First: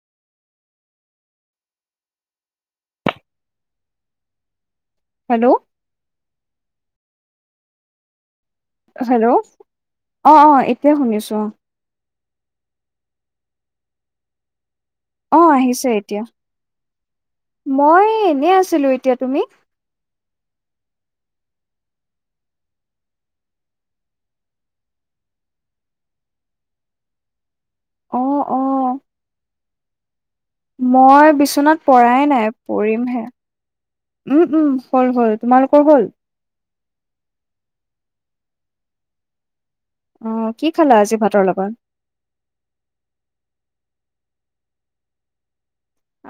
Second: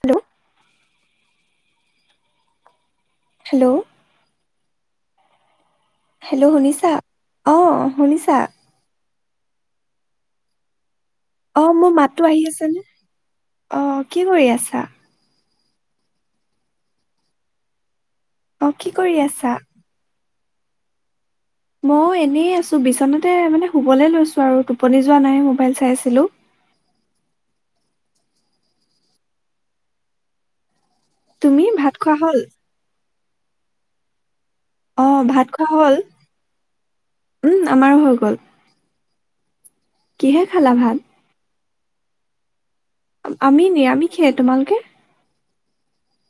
Hello hello hello hello শুনিছা অ শুনিছা? হেল্ল' অ অ। এতিয়া শুনিছো অ। মাততো আহি আছে নে? অ কি কৰি আছা? অ আহিছে এতিয়া। মই এনে অ' আছিলো কি এতিয়া। কৰি তুমি? আছা? মই এনেই আছো বিচনাতে মানে শুবলে লৈছোঁ আৰু। টোপনি যোৱা নাই মোবাইল চাই আছিলো। অ অ। মই তুমি বিচনাত ভাত খোৱা পৰাই হ'ল? নাই পৰিম হে। উম উম অ' হ'ল হ'ল। ভাত খোৱা তোমালোকৰ হ'ল? উম আমাৰো হৈ গ'ল। অ কিহে কি ভাত? খালা আজি ভাতৰ লগত? আমি নিৰামিখে। তোমালোকে?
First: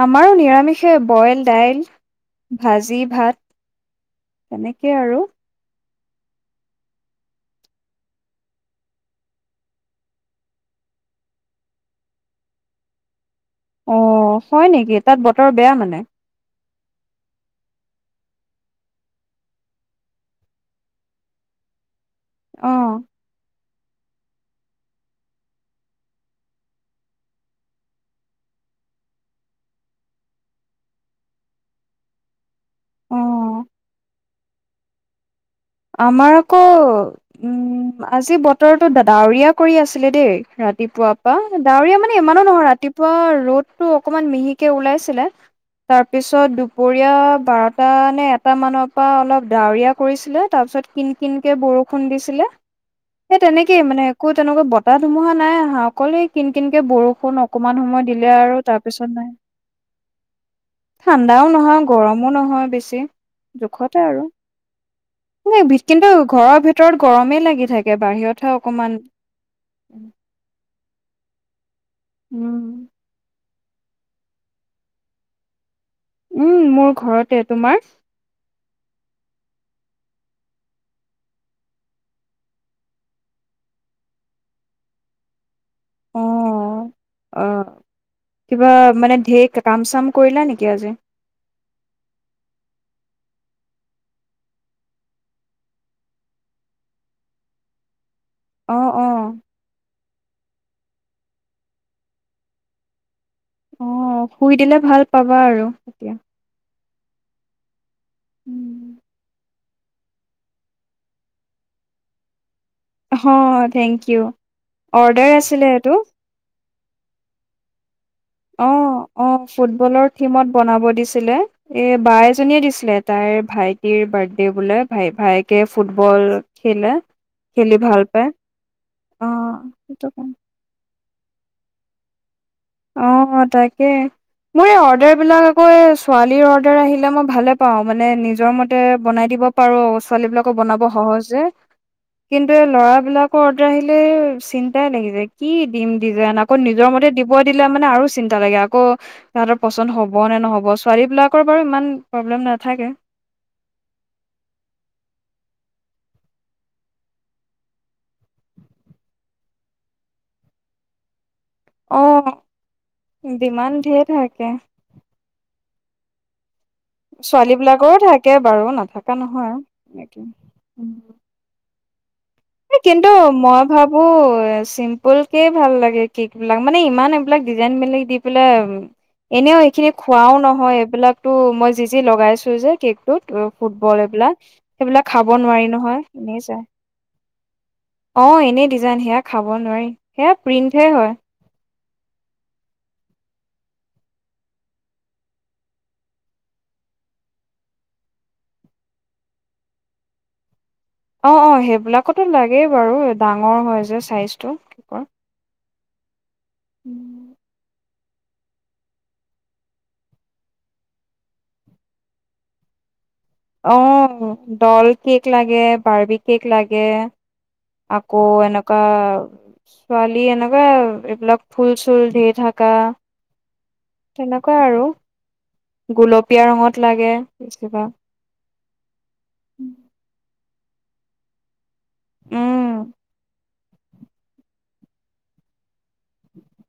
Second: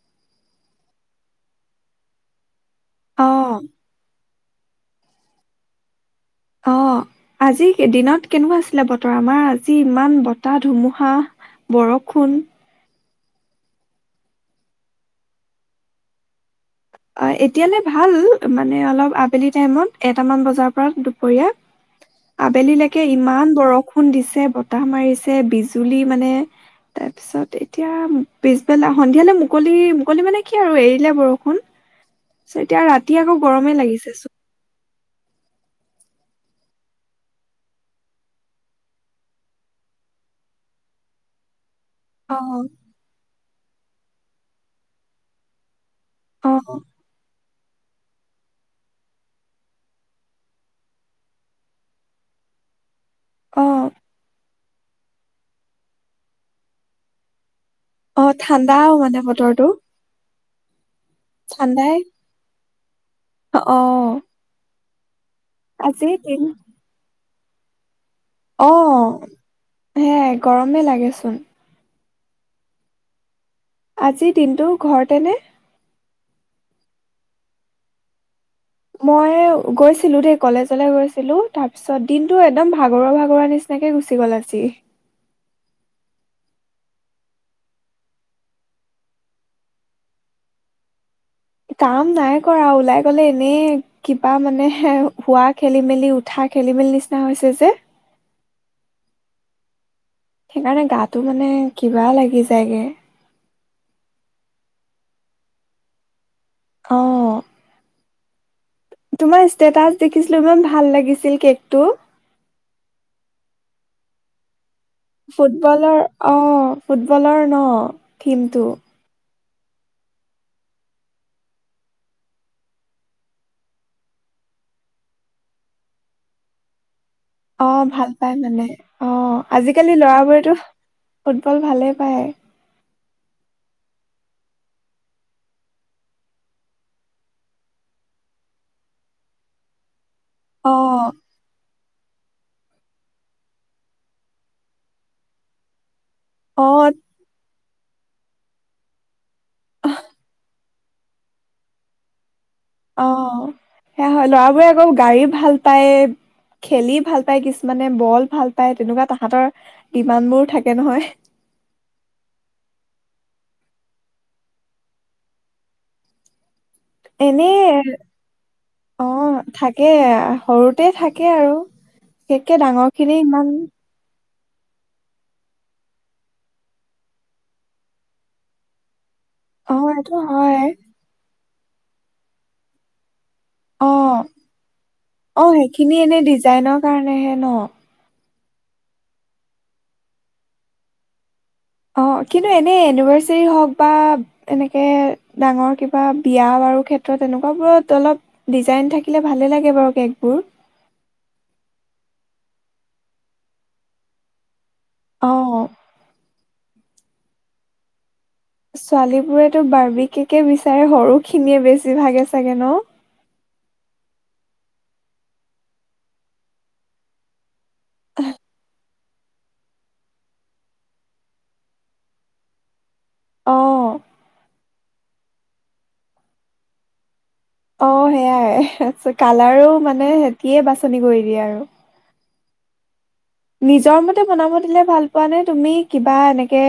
আমাৰো নিৰামিষে, বইল দাইল। ভাজি ভাত। অ' তেনেকে আৰু। অ আজি দিনত কেনেকুৱা আছিলে বতৰ? আমাৰ আজি ইমান বতাহ, ধুমুহা, বৰষুণ। অ হয় নেকি? তাত বতৰ বেয়া মানে? অ এতিয়ালৈ ভাল। মানে অলপ আবেলি টাইমত এটামান বজাৰ পৰা দুপৰীয়া। অ আবেলিলৈকে ইমান বৰষুণ বৰষুণ দিছে, বতাহ মাৰিছে, বিজুলী মানে তাৰপিছত এতিয়া পিছবেলা সন্ধিয়ালৈ মুকলি-মুকলি মানে কি আৰু এৰিলে বৰষুণ। এতিয়া ৰাতি আকৌ অ গৰমে লাগিছে চোন আমাৰ আকৌ, উম, আজি বতৰটো ডাৱৰীয়া কৰি আছিলে দেই, ৰাতিপুৱা পা ডাৱৰীয়া মানে অ ইমানো নহয় ৰাতিপুৱা ৰ'দ তটো অকমান মিহিকে ওলাইছিলে। অ তাৰপিছত দুপৰীয়া বা তানে এটা মানৰ পৰা অলপ ডাৱৰীয়া কৰিছিলে। তাৰপিছত, কিন-কিনকে বৰষুণ দিছিলে। সেই অ তেনেকেই মানে একো তেনেকা ব বতাহ-ধুমুহা নাই অহা, অকল এই কিন- কিনকে বৰষুণ অকমান সময় অ দিলে আৰু ঠাণ্ডাও তাৰপিছত মানে নাই, বতৰটো ঠাণ্ডাও নহয়, ঠাণ্ডাই গৰমো নহয় বেছি, অ জোখতে আৰু আজি কিন্তু, দিন ঘৰৰ ভিতৰত গৰমেই লাগে শুই থাক। অ, সেয়াই গৰমে লাগেচোন। উম। আজিৰ দিনটো ঘৰতে নে? উম, মই ঘৰতে, তোমাৰ মই গৈছিলো দেই কলেজলৈ গৈছিলো, তাৰ পিছত দিনটো একদম ভাগৰুৱা-ভাগৰুৱা নিচিনাকে গুচি গ'ল আজি। অ-অ, কিবা মানে ঢেৰ কাম-চাম কৰিলা নেকি আজি? কাম নাই কৰা আৰু ওলাই গলে এনেই কিবা মানে শোৱা খেলি-মেলি, উঠা খেলি-মেলি নিচিনা হৈছে যে। অ-অ সেইকাৰণে, গাটো মানে কিবা লাগি যায়গে অ, শুই দিলে ভাল পাবা আৰু এতিয়া অ উম তোমাৰ ষ্টেটাচ দেখিছিলো, ইমান ভাল লাগিছিল কেকটো। অ, থেংক ইউ। অৰ্ডাৰ আছিলে এইটো ফুটবলৰ, অ ফুটবলৰ ন? কিন্তু অ অ ফুটবলৰ থিমত বনাব দিছিলে, এ বা এজনীয়ে দিছিলে, তাইৰ ভাইটিৰ বাৰ্থডে বোলে ভাই-ভায়েকে ফুটবল খেলে। খেলি অহ, ভাল পায় পাই মানে অ, আজিকালি সেইটো কাৰণে লৰাবোৰেতো ফুটবল ভালেই পায়। অ তাকে, মোৰ এই অৰ্ডাৰ বিলাক আকৌ এই ছোৱালীৰ অৰ্ডাৰ আহিলে মই ভালে পাওঁ, মানে নিজৰ মতে বনাই দিব পাৰো। ছোৱালী বিলাকক অ বনাব সহজে। কিন্তু, ল'ৰাবিলাকৰ অৰ্ডাৰ আহিলে চিন্তাই লাগি যায়, কি দিম? ডিজাইন, আকৌ অ নিজৰ মতে দি ব দিলে মানে আৰু চিন্তা লাগে আকৌ তাহতৰ পচন্দ হব নে নহ'ব ছোৱালী বিলাকৰ বাৰু ইমান প্ৰব্লেম না। অ সেয়া হয় লৰাবোৰে আকৌ গাড়ী ভাল ভাল পায় খেলি ভাল পায় কিছুমানে বল ভাল পায় তেনেকুৱা তাহাঁতৰ কিমান বোৰ থাকে নহয়। আহ দিমান ধেৰ থাকে ছোৱালী এনেই বিলাকৰো থাকে বাৰু অ নাথকা নহয় আৰু থাকে এনেকে সৰুতে উম থাকে আৰু বিশেষকে ডাঙৰ কিন্তু খিনি ইমান মই ভাবো চিম্পুল কে ভাল লাগে কেক বিলাক মানে ইমান এইবিলাক ডিজাইন বিলাক দি পেলাই এনেও অ এইখিনি এইটো খোৱাও হয় নহয় এইবিলাক ত মই যি যি লগাইছো যে কেকটোত ত অ ফুটবল এইবিলাক সেইবিলাক খাব অ নোৱাৰি সেইখিনি নহয় এনে চাই ডিজাইনৰ কাৰণেহে ন অ এনেই ডিজাইন সেয়া খাব নোৱাৰি সেয়া প্ৰিন্টহে হয় অঁ কিন্তু এনেই এনিভাৰ্চাৰী হওক বা এনেকে ডাঙৰ কিবা বিয়া বাৰু ক্ষেত্ৰত এনেকুৱাবোৰত অলপ ডিজাইন থাকিলে ভালেই লাগে বাৰু কেকবোৰ অ অ সেইবিলাকতো লাগেই বাৰু ডাঙৰ হয় যে চাইজটো অ উম ছোৱালীবোৰেতো বাৰ্বিকেকে বিচাৰে সৰুখিনিয়ে বেছি ভাগে চাগে ন অ দল কেক লাগে বাৰ্বি কেক লাগে আকৌ এনকা ছোৱালী এনেকুৱা এইবিলাক ফুল চুল দি থকা অ', তেনেকুৱাই আৰু গুলপীয়া ৰঙত লাগে অ বেছিভাগ সেইয়াই তাৰ কালাৰো মানে সিয়ে বাছনি কৰি দিয়ে আৰু উম নিজৰ মতে বনাব দিলে ভাল পোৱা নে তুমি কিবা এনেকে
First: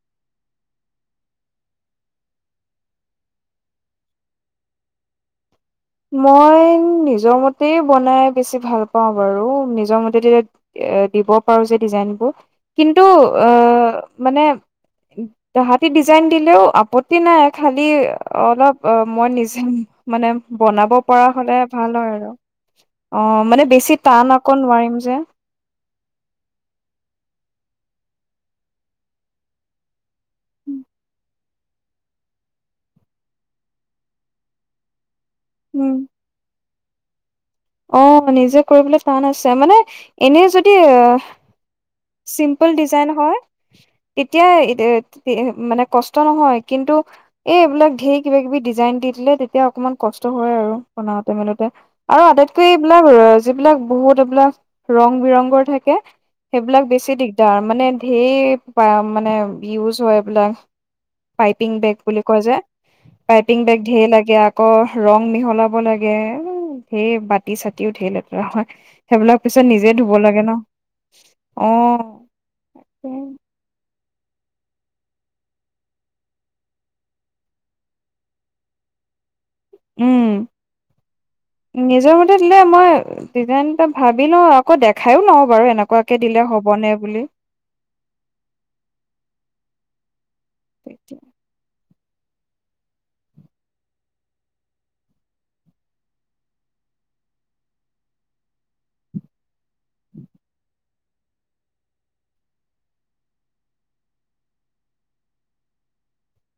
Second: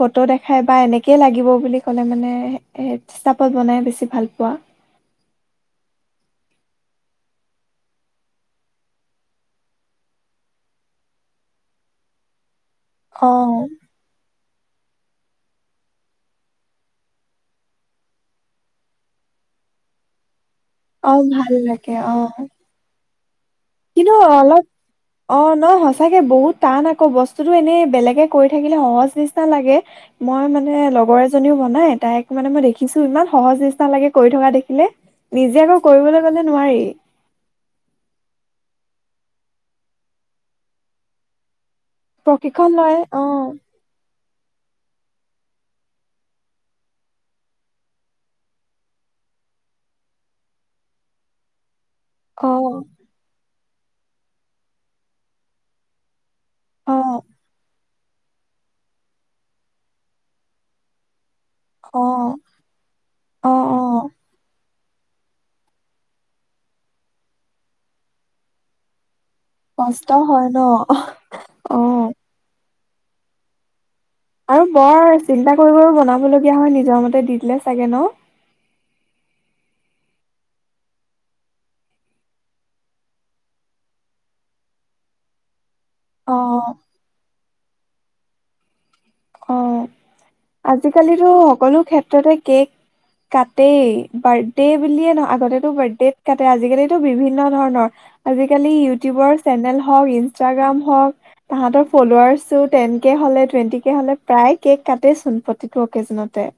ফটো দেখাই বা এনেকেই লাগিব বুলি ক'লে মানে বনাই বেছি ভাল পোৱা মই নিজৰ মতে বনাই বেছি ভাল পাওঁ বাৰু নিজৰ মতে তেতিয়া এ দিব পাৰো যে ডিজাইনবোৰ। কিন্তু আ অ', মানে তাহতি ডিজাইন দিলেও আপত্তি নাই খালি অলপ মই নিজে মানে বনাব অ', পৰা হলে ভাল লাগে হয় আৰু অ', অ মানে বেছি কিন্তু টান আকৌ অলপ নোৱাৰিম যে অ ন সচাকে বহুত টান আকৌ বস্তু বস্তুটো এনেই বেলেগে কৰি থাকিলে সহজ নিচিনা লাগে মই মানে লগৰ এ এজনী ও বনাই তাইক মানে মই দেখিছো ইমান সহজ নিচিনা লাগে কৰি থকা দেখিলে নিজে আকৌ উম কৰিবলৈ গলে নোৱাৰি অ' নিজে কৰিবলৈ টান আছে। মানে এনে যদি অ' প্ৰশিক্ষণ চিম্পুল লয় ডিজাইন অ হয়, তেতিয়া মানে কষ্ট নহয়। কিন্তু এইবিলাক ঢেৰ কিবা-কিবি ডিজাইন দি দিলে, তেতিয়া অকমান কষ্ট হয় আৰু। বনাওঁতে - মেলোতে। আৰু আটাইতকৈ অ'। এইবিলাক যিবিলাক বহুত এইবিলাক ৰং-বিৰংগৰ থাকে, সেইবিলাক অ বেছি দিগদাৰ, মানে ঢেৰ প- মানে ইউজ হয় এইবিলাক। পাইপিং বেগ অ বুলি কয় যে, অ পাইপিং বেগ অ ঢেৰ লাগে আ আক' ৰং মিহলাব লাগে। সেই ব তি-চাতিও ঢেৰ লেতেৰা হয়। সেইবিলাক পিছত নিজে কষ্ট ধুব লাগে হয় ন'। অ'। তাকে। আৰু বৰ চিন্তা কৰি - কৰি বনাবলগীয়া হয়, নিজৰ মতে দি দিলে চাগে, ন'? উম। নিজৰ মতে দিলে মই ডিজাইন এটা ভাবি লওঁ, আকৌ দেখায়ো লওঁ বাৰু, এনে কুৱাকে অ দিলে হ'বনে বুলি। অ আজিকালিতো সকলো ক্ষে ততে কেক কাটেয়ে। বাৰ্থডে বুলিয়ে নহয়- আগতেতো বাৰ্থডেত কাটে। আজিকালিতো বিভিন্ন ধৰণৰ। আজিকালি ইউটিউবৰ চেনেল হওঁক, ইনষ্টাগ্ৰাম হওঁক তাহাঁতৰ ফলোৱাৰ্চো টেন কে হ'লে, টুৱেন্টি কে হ'লে প্ৰায় কেক কাটেচোন, প্ৰতিটো অকেজনতে।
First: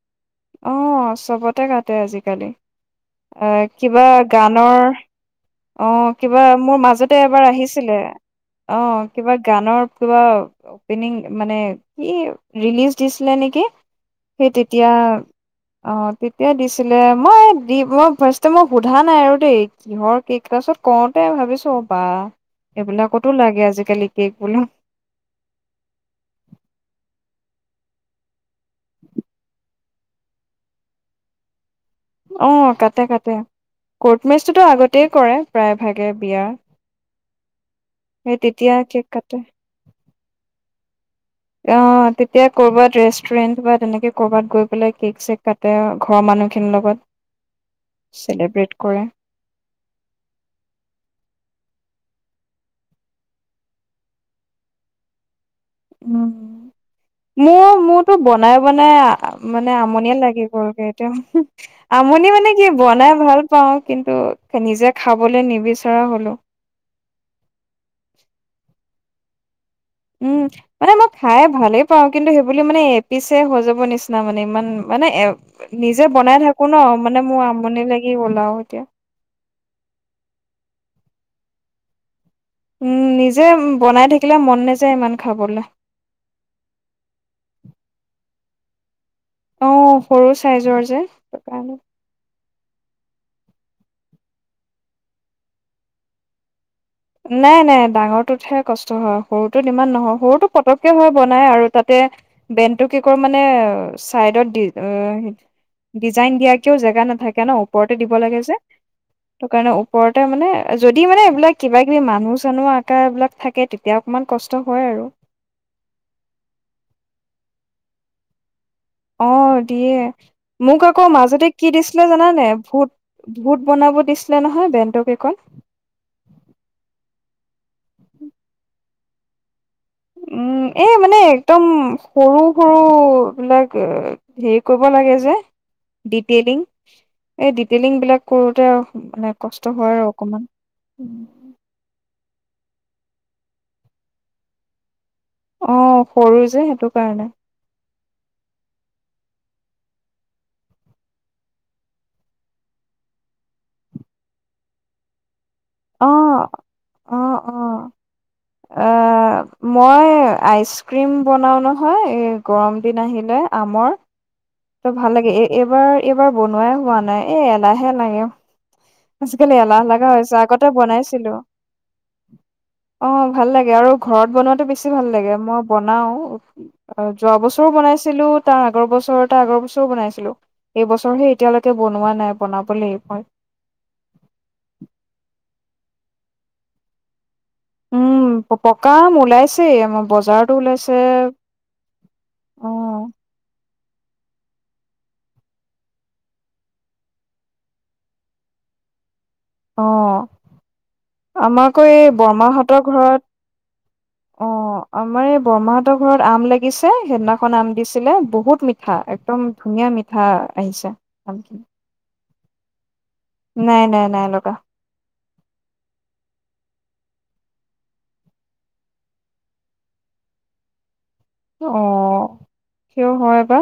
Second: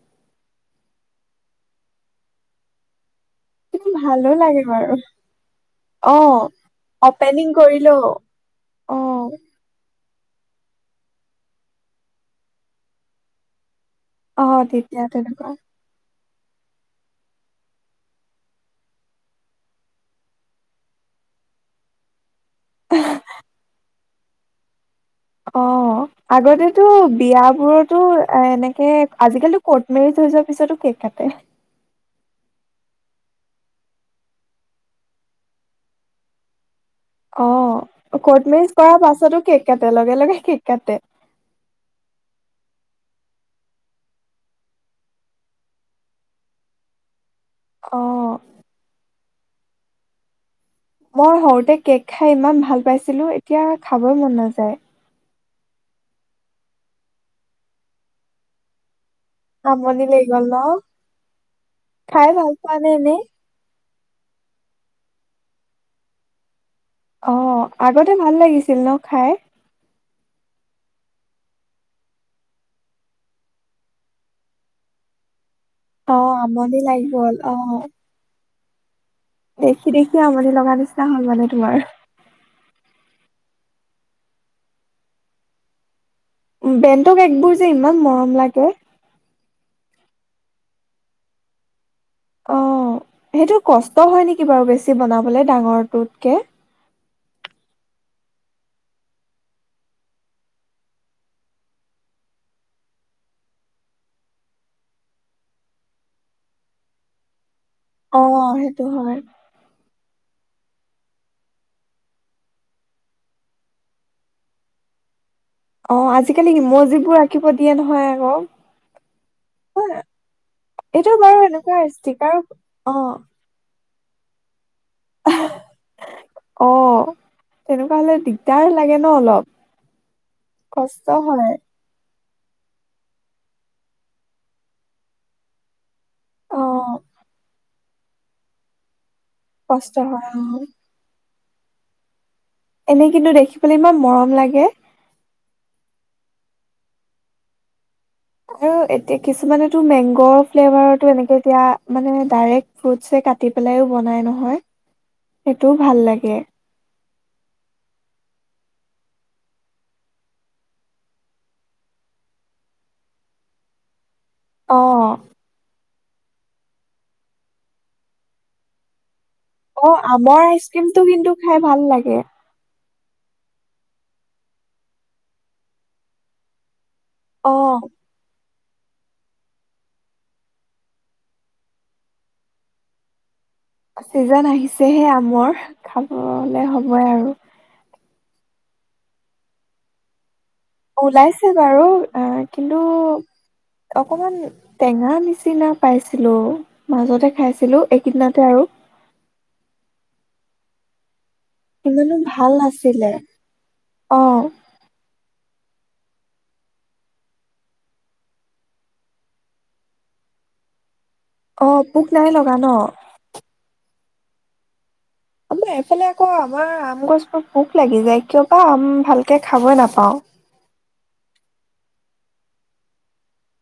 অ' চবতে কাটে আজিকালি। অ' কিন্তু কিবা ভালো লাগে গানৰ বাৰু অ' কিবা মোৰ মাজতে এবাৰ অপেনিং আহিছিলে। কৰিলেও অ' কিবা গানৰ কিবা অপেনিং মানে কি ৰিলিজ দিছিলে নেকি? অ সেই তেতিয়া তেনেকুৱা অ' তেতিয়া দিছিলে। মই দি- মই ফাৰ্ষ্টে মই সোধা নাই আৰু দেই, কিহৰ কেক। তাৰছত কওঁতে ভাবিছোঁ বাহ এইবিলাকতো লাগে আজিকালি কেক বোলো। অ' আগতেতো বিয়াবোৰতো এনে কেক আজিকালি কৰ্ট মেৰিজ হৈ যোৱাৰ পিছতো কেক কাটে। অ' কাটে - কাটে। কৰ্ট মেৰিজটোতো আগতেই কৰে, প্ৰায় ভাগে বিয়া। অ' কৰ্ট মেৰিজ কৰাৰ কেক কাটে। পাছতো কেক কাটে। লগে-লগে কেক কাটে। অ' তেতিয়া কৰ'বাত ৰেষ্টুৰেণ্ট বা তেনেকে ক'ৰবাত গৈ পেলাই কেক-চেক কাটে, ঘৰৰ মানুহখিনিৰ লগত। অ চেলিব্ৰেট কৰে মই সৰুতে কেক খাই ইমান ভাল পাইছিলো এতিয়া খাবই মন নাযায় উম মোৰ মোৰতো বনাই বনাই মানে আমনিয়ে লাগি গল এতিয়া খাই আমনি ভাল মানে কি পোৱা নে বনাই এনেই? ভাল পাও কিন্তু নিজে খাবলৈ নিবিচৰা হলো অ আগতে ভাল লাগিছিল ন খায় উম মানে মই খাই ভালেই পাওঁ কিন্তু সেইবুলি মানে এপিছে হৈ যাব নিচিনা মানে ইমান মানে এ নিজে অ বনাই থাকো ন আমনি লাগি মানে গ'ল মোৰ অ আমনি লাগি গল আও কে দেখি দেখি আমনি লগা নিচিনা হল মানে তোমাৰ উম নিজে বনাই থাকিলে মন নাযায় ইমান খাবলে বেণ্টৰ কেকবোৰ যে ইমান মৰম লাগে অহ সৰু চাইজৰ যে অ সেইটো কষ্ট হয় নেকি বাৰু বেছি বনাবলে ডাঙৰটোতকে নাই নাই ডাঙৰটোতহে কষ্ট হয় সৰুটো ইমান নহয় সৰুটো পতককে হয় বনাই আৰু তাতে বেণ্ডটো কি কয় মানে চাইডত ডিজাইন দিয়াকেও জেগা নাথাকে ন ওপৰতে দিব অ লাগে যে সেইটো হয়। তো কাৰণে ওপৰতে মানে যদি মানে এইবিলাক কিবা কিবি মানুহ চানুহ আকা এইবিলাক থাকে তেতিয়া অকমান কষ্ট হয় আৰু অ আজিকালি ইমৌজিবোৰ আঁকিব দিয়ে নহয় আকৌ অ দিয়ে মোক আকৌ এইটো বাৰু মাজতে কি এনেকুৱা দিছিলে ষ্টিকাৰ জানানে ভূত অ ভূত বনাব দিছিলে নহয় বেন্ডৰ কেকত তেনেকোৱা হলে দিগদাৰ লাগে ন অলপ উম এই কষ্ট মানে হয় একদম সৰু সৰু বিলাক হেৰি কৰিব লাগে যে ডিটেইলিং অ এই ডিলিং বিলাক কৰোঁতে মানে কষ্ট হয় আৰু অকমান এনে কিন্তু দেখিবলৈ ইমান মৰম লাগে অ সৰু যে সেইটো কাৰণে আৰু এতিয়া কিছুমানেতো মেংগ ফ্লেভাটো এনেকে এতিয়া মানে ডাইৰেক্ট ফ্ৰোটছে কাটি পেলাইও বনাই নহয় সেইটোও ভাল লাগে অহ অ অ মই আইচক্ৰীম বনাওঁ নহয় এই গৰম দিন আহিলে আমৰ অ ত ভাল লাগে এ এইবাৰ এইবাৰ বনোৱাই হোৱা নাই এ এলাহে লাগে আজিকালি এলাহ অ লগা হৈছে আমৰ আগতে আইচক্ৰীমটো বনাইছিলো কিন্তু খাই ভাল লাগে অ' ভাল লাগে আৰু ঘৰত বনোৱাতো বেছি ভাল লাগে মই বনাও অ' যোৱা অ বছৰো বনাইছিলো। তাৰ আগৰ বছৰটা আগৰ বছৰো বনাইছিলো এইবছৰহে এতিয়ালৈকে বনোৱা নাই বনাবলৈ মই চিজন আহিছেহে আমৰ খাবলে হবই আৰু উম পকা আম ওলাইছে আমাৰ বজাৰত ওলাইছে বাৰু আহ কিন্তু অ', অকমান টেঙা নিচিনা পাইছিলো মাজতে খাইছিলো এইকেই দিনতে আৰু আমাৰাকৌ এই ইমানো ভাল বৰমাহতৰ নাছিলে ঘৰত অ' আমাৰ এই বৰমাহতৰ ঘৰত আম লাগিছে সেইদিনাখন আম দিছিলে বহুত মিঠা একদম ধুনীয়া মিঠা আহিছে আমখিনি। অ' পোক নাই ল জ ন [inaudible] নাই নাই নাই লগা। আমাৰ এইফালে আকৌ আমাৰ আম গছবোৰ ভোক লাগি যায় কিয় বা আম ভালকে খাবই নাপাওঁ‌। অ' সেই হয় বা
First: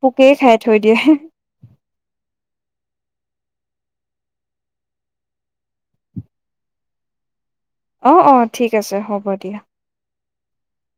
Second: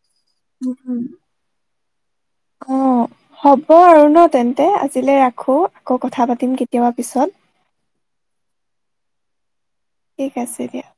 পোকেই খাই থৈ দিয়ে। উম অ' হ'ব আৰু ন তেন্তে আজিলৈ ৰাখো আকৌ কথা পাতিম কেতিয়াবা পিছত অ' অ' ঠিক আছে হ'ব দিয়া। ঠিক আছে দিয়া। ‌